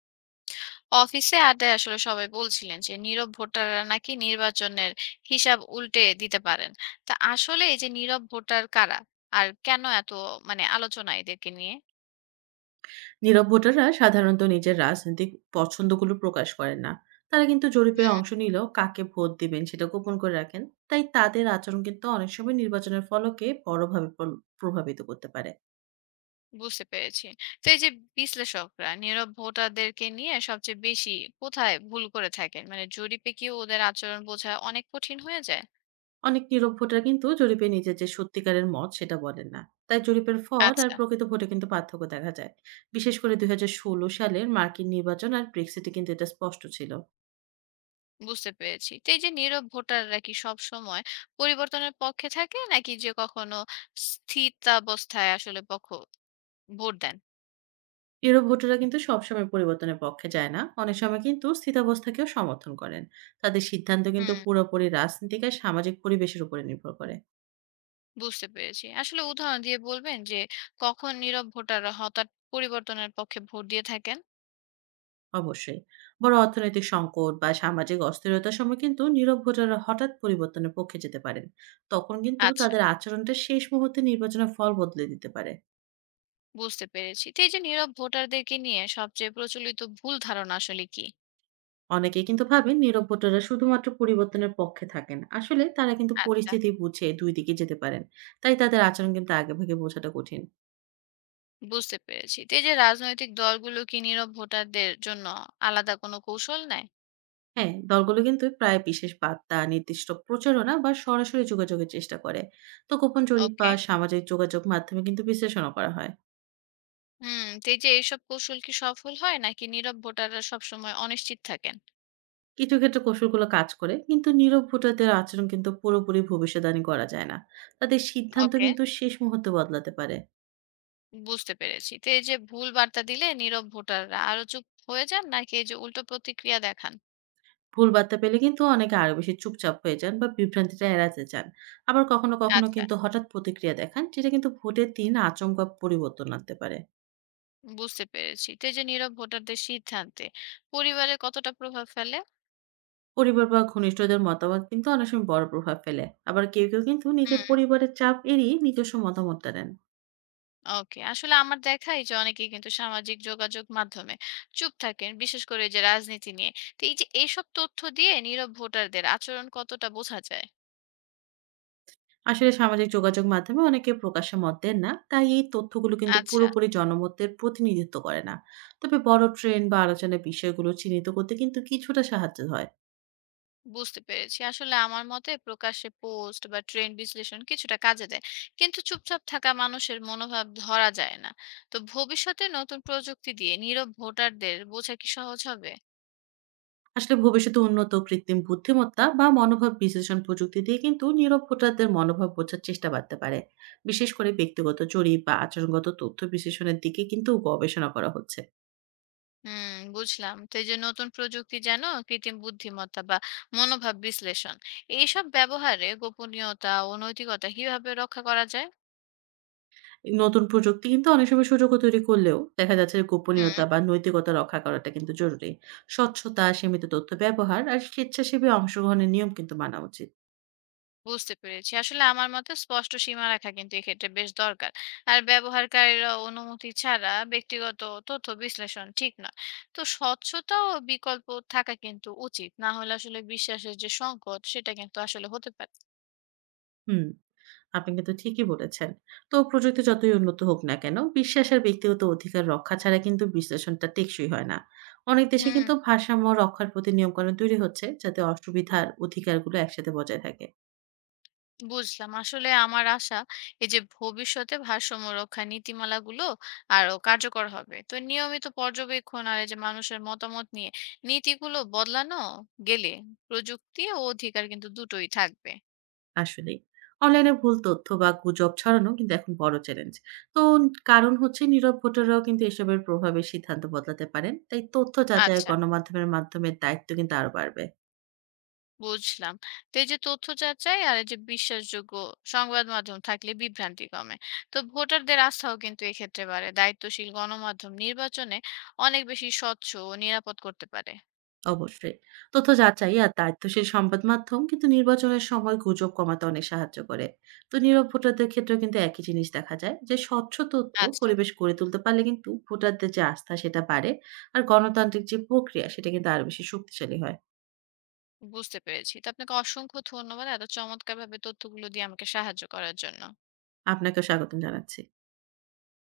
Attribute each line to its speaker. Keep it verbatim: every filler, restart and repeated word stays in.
Speaker 1: অফিসে আড্ডায় আসলে সবাই বলছিলেন যে নীরব ভোটাররা নাকি নির্বাচনের হিসাব উল্টে দিতে পারেন। তা আসলে এই যে নীরব ভোটার কারা আর কেন এত মানে আলোচনা এদেরকে নিয়ে।
Speaker 2: নীরব ভোটাররা সাধারণত নিজের রাজনৈতিক পছন্দগুলো প্রকাশ করেন না। তারা কিন্তু জরিপে অংশ নিলেও কাকে ভোট দিবেন সেটা গোপন করে রাখেন। তাই তাদের আচরণ কিন্তু অনেক সময় নির্বাচনের ফলকে বড়ভাবে পল- প্রভাবিত করতে পারে।
Speaker 1: বুঝতে পেরেছি। তো এই যে বিশ্লেষকরা নীরব ভোটারদেরকে নিয়ে সবচেয়ে বেশি কোথায় ভুল করে থাকেন, মানে জরিপে কি ওদের আচরণ বোঝা অনেক কঠিন হয়ে যায়?
Speaker 2: অনেক নীরব ভোটার কিন্তু জরিপে নিজের যে সত্যিকারের মত সেটা বলেন না। তাই জরিপের ফল আর
Speaker 1: আচ্ছা,
Speaker 2: প্রকৃত ভোটে কিন্তু পার্থক্য দেখা যায়। বিশেষ করে দুই হাজার ষোলো সালের মার্কিন নির্বাচন আর ব্রেক্সিটে কিন্তু এটা স্পষ্ট ছিল।
Speaker 1: বুঝতে পেরেছি। তো এই যে নীরব ভোটাররা কি সব সময় পরিবর্তনের পক্ষে থাকে নাকি যে কখনো স্থিতাবস্থায় আসলে পক্ষ ভোট দেন?
Speaker 2: ইউরোপ ভোটাররা কিন্তু সবসময় পরিবর্তনের পক্ষে যায় না, অনেক সময় কিন্তু স্থিতাবস্থাকেও সমর্থন করেন। তাদের সিদ্ধান্ত কিন্তু
Speaker 1: হুম,
Speaker 2: পুরোপুরি রাজনৈতিক আর সামাজিক পরিবেশের উপরে নির্ভর করে।
Speaker 1: বুঝতে পেরেছি। আসলে উদাহরণ দিয়ে বলবেন যে কখন নীরব ভোটাররা হঠাৎ পরিবর্তনের পক্ষে ভোট দিয়ে থাকেন?
Speaker 2: অবশ্যই। বড় অর্থনৈতিক সংকট বা সামাজিক অস্থিরতার সময় কিন্তু নীরব ভোটাররা হঠাৎ পরিবর্তনের পক্ষে যেতে পারেন। তখন কিন্তু
Speaker 1: আচ্ছা,
Speaker 2: তাদের আচরণটা শেষ মুহূর্তে নির্বাচনের ফল বদলে দিতে পারে।
Speaker 1: বুঝতে পেরেছি। তো এই যে নীরব ভোটারদেরকে নিয়ে সবচেয়ে প্রচলিত ভুল ধারণা আসলে কি?
Speaker 2: অনেকে কিন্তু ভাবেন নীরব ভোটাররা শুধুমাত্র পরিবর্তনের পক্ষে থাকেন, আসলে তারা কিন্তু
Speaker 1: আচ্ছা,
Speaker 2: পরিস্থিতি বুঝে দুই দিকে যেতে পারেন। তাই তাদের আচরণ কিন্তু আগেভাগে বোঝাটা কঠিন।
Speaker 1: বুঝতে পেরেছি। তো এই যে রাজনৈতিক দলগুলো কি নীরব ভোটারদের জন্য আলাদা কোনো কৌশল নেয়?
Speaker 2: হ্যাঁ, দলগুলো কিন্তু প্রায় বিশেষ বার্তা, নির্দিষ্ট প্রচারণা বা সরাসরি যোগাযোগের চেষ্টা করে। তো গোপন জরিপ
Speaker 1: ওকে।
Speaker 2: বা সামাজিক যোগাযোগ মাধ্যমে কিন্তু বিশ্লেষণও করা হয়।
Speaker 1: হুম, তো এই যে এইসব কৌশল কি সফল হয় নাকি নীরব ভোটাররা সবসময় অনিশ্চিত থাকেন?
Speaker 2: কিছু ক্ষেত্রে কৌশলগুলো কাজ করে, কিন্তু নীরব ভোটারদের আচরণ কিন্তু পুরোপুরি ভবিষ্যদ্বাণী করা যায় না। তাদের সিদ্ধান্ত
Speaker 1: ওকে।
Speaker 2: কিন্তু শেষ মুহূর্তে বদলাতে পারে।
Speaker 1: বুঝতে পেরেছি। তো এই যে ভুল বার্তা দিলে নীরব ভোটাররা আরো চুপ হয়ে যান নাকি এই যে উল্টো প্রতিক্রিয়া দেখান?
Speaker 2: ভুল বার্তা পেলে কিন্তু অনেকে আরো বেশি চুপচাপ হয়ে যান বা বিভ্রান্তিটা এড়াতে চান। আবার কখনো, কখনো
Speaker 1: আচ্ছা,
Speaker 2: কিন্তু হঠাৎ প্রতিক্রিয়া দেখান, যেটা কিন্তু ভোটের দিন আচমকা পরিবর্তন আনতে পারে।
Speaker 1: বুঝতে পেরেছি। তো এই যে নীরব ভোটারদের সিদ্ধান্তে পরিবারে কতটা প্রভাব ফেলে?
Speaker 2: পরিবার বা ঘনিষ্ঠদের মতামত কিন্তু অনেক সময় বড় প্রভাব ফেলে। আবার কেউ কেউ কিন্তু নিজের
Speaker 1: হুম,
Speaker 2: পরিবারের চাপ এড়িয়ে নিজস্ব মতামতটা দেন।
Speaker 1: ওকে। আসলে আমার দেখা এই যে অনেকেই কিন্তু সামাজিক যোগাযোগ মাধ্যমে চুপ থাকেন, বিশেষ করে এই যে রাজনীতি নিয়ে। তো এই যে এইসব তথ্য দিয়ে নীরব ভোটারদের আচরণ কতটা বোঝা যায়?
Speaker 2: আসলে সামাজিক যোগাযোগ মাধ্যমে অনেকে প্রকাশ্যে মত দেন না, তাই এই তথ্যগুলো কিন্তু
Speaker 1: আচ্ছা,
Speaker 2: পুরোপুরি জনমতের প্রতিনিধিত্ব করে না। তবে বড় ট্রেন্ড বা আলোচনার বিষয়গুলো চিহ্নিত করতে কিন্তু কিছুটা সাহায্য হয়।
Speaker 1: বুঝতে পেরেছি। আসলে আমার মতে প্রকাশ্যে পোস্ট বা ট্রেন্ড বিশ্লেষণ কিছুটা কাজে দেয়। কিন্তু চুপচাপ থাকা মানুষের মনোভাব ধরা যায় না। তো ভবিষ্যতে নতুন প্রযুক্তি দিয়ে নীরব ভোটারদের বোঝা কি সহজ হবে?
Speaker 2: আসলে ভবিষ্যতে উন্নত কৃত্রিম বুদ্ধিমত্তা বা মনোভাব বিশ্লেষণ প্রযুক্তি দিয়ে কিন্তু নীরব ভোটারদের মনোভাব বোঝার চেষ্টা বাড়তে পারে। বিশেষ করে ব্যক্তিগত জরিপ বা আচরণগত তথ্য বিশ্লেষণের দিকে কিন্তু গবেষণা করা হচ্ছে।
Speaker 1: হুম, বুঝলাম। তো এই যে নতুন প্রযুক্তি যেন কৃত্রিম বুদ্ধিমত্তা বা মনোভাব বিশ্লেষণ, এইসব ব্যবহারে গোপনীয়তা ও নৈতিকতা কিভাবে রক্ষা করা যায়?
Speaker 2: নতুন প্রযুক্তি কিন্তু অনেক সময় সুযোগও তৈরি করলেও দেখা যাচ্ছে যে
Speaker 1: হুম।
Speaker 2: গোপনীয়তা হুম। বা নৈতিকতা রক্ষা করাটা কিন্তু জরুরি। স্বচ্ছতা, সীমিত তথ্য ব্যবহার আর স্বেচ্ছাসেবী অংশগ্রহণের নিয়ম কিন্তু মানা উচিত।
Speaker 1: বুঝতে পেরেছি। আসলে আমার মতে স্পষ্ট সীমা রাখা কিন্তু এক্ষেত্রে বেশ দরকার। আর ব্যবহারকারীরা অনুমতি ছাড়া ব্যক্তিগত তথ্য বিশ্লেষণ ঠিক নয়। তো স্বচ্ছতা ও বিকল্প থাকা কিন্তু উচিত। না হলে আসলে বিশ্বাসের যে সংকট সেটা কিন্তু আসলে হতে পারে।
Speaker 2: হুম, আপনি কিন্তু ঠিকই বলেছেন। তো প্রযুক্তি যতই উন্নত হোক না কেন, বিশ্বাস আর ব্যক্তিগত অধিকার রক্ষা ছাড়া কিন্তু বিশ্লেষণটা টেকসই হয় না। অনেক দেশে
Speaker 1: হুম,
Speaker 2: কিন্তু ভারসাম্য রক্ষার প্রতি নিয়মকানুন তৈরি হচ্ছে, যাতে অসুবিধার অধিকারগুলো একসাথে বজায় থাকে।
Speaker 1: বুঝলাম। আসলে আমার আশা এই যে ভবিষ্যতে ভারসাম্য রক্ষা নীতিমালাগুলো আরো কার্যকর হবে। তো নিয়মিত পর্যবেক্ষণ আর এই যে মানুষের মতামত নিয়ে নীতিগুলো বদলানো গেলে প্রযুক্তি ও অধিকার কিন্তু দুটোই থাকবে।
Speaker 2: আসলেই। অনলাইনে ভুল তথ্য বা গুজব ছড়ানো কিন্তু এখন বড় চ্যালেঞ্জ। তো কারণ হচ্ছে নীরব ভোটাররাও কিন্তু এসবের প্রভাবে সিদ্ধান্ত বদলাতে পারেন। তাই তথ্য যাচাই ও
Speaker 1: আচ্ছা,
Speaker 2: গণমাধ্যমের মাধ্যমে দায়িত্ব কিন্তু আরো বাড়বে।
Speaker 1: বুঝলাম। তো এই যে তথ্য যাচাই আর এই যে বিশ্বাসযোগ্য সংবাদ মাধ্যম থাকলে বিভ্রান্তি কমে। তো ভোটারদের আস্থাও কিন্তু এক্ষেত্রে বাড়ে। দায়িত্বশীল গণমাধ্যম নির্বাচনে অনেক বেশি স্বচ্ছ ও নিরাপদ করতে পারে।
Speaker 2: অবশ্যই। তথ্য যাচাই আর দায়িত্বশীল সংবাদ মাধ্যম কিন্তু নির্বাচনের সময় গুজব কমাতে অনেক সাহায্য করে। তো নীরব ভোটারদের ক্ষেত্রেও কিন্তু একই জিনিস দেখা যায় যে স্বচ্ছ তথ্য
Speaker 1: আচ্ছা,
Speaker 2: পরিবেশ গড়ে তুলতে পারলে কিন্তু ভোটারদের যে আস্থা সেটা বাড়ে। আর গণতান্ত্রিক যে প্রক্রিয়া সেটা কিন্তু আরো বেশি শক্তিশালী হয়।
Speaker 1: বুঝতে পেরেছি। তো আপনাকে অসংখ্য ধন্যবাদ এত চমৎকারভাবে তথ্যগুলো দিয়ে আমাকে সাহায্য করার জন্য।
Speaker 2: আপনাকেও স্বাগতম জানাচ্ছি।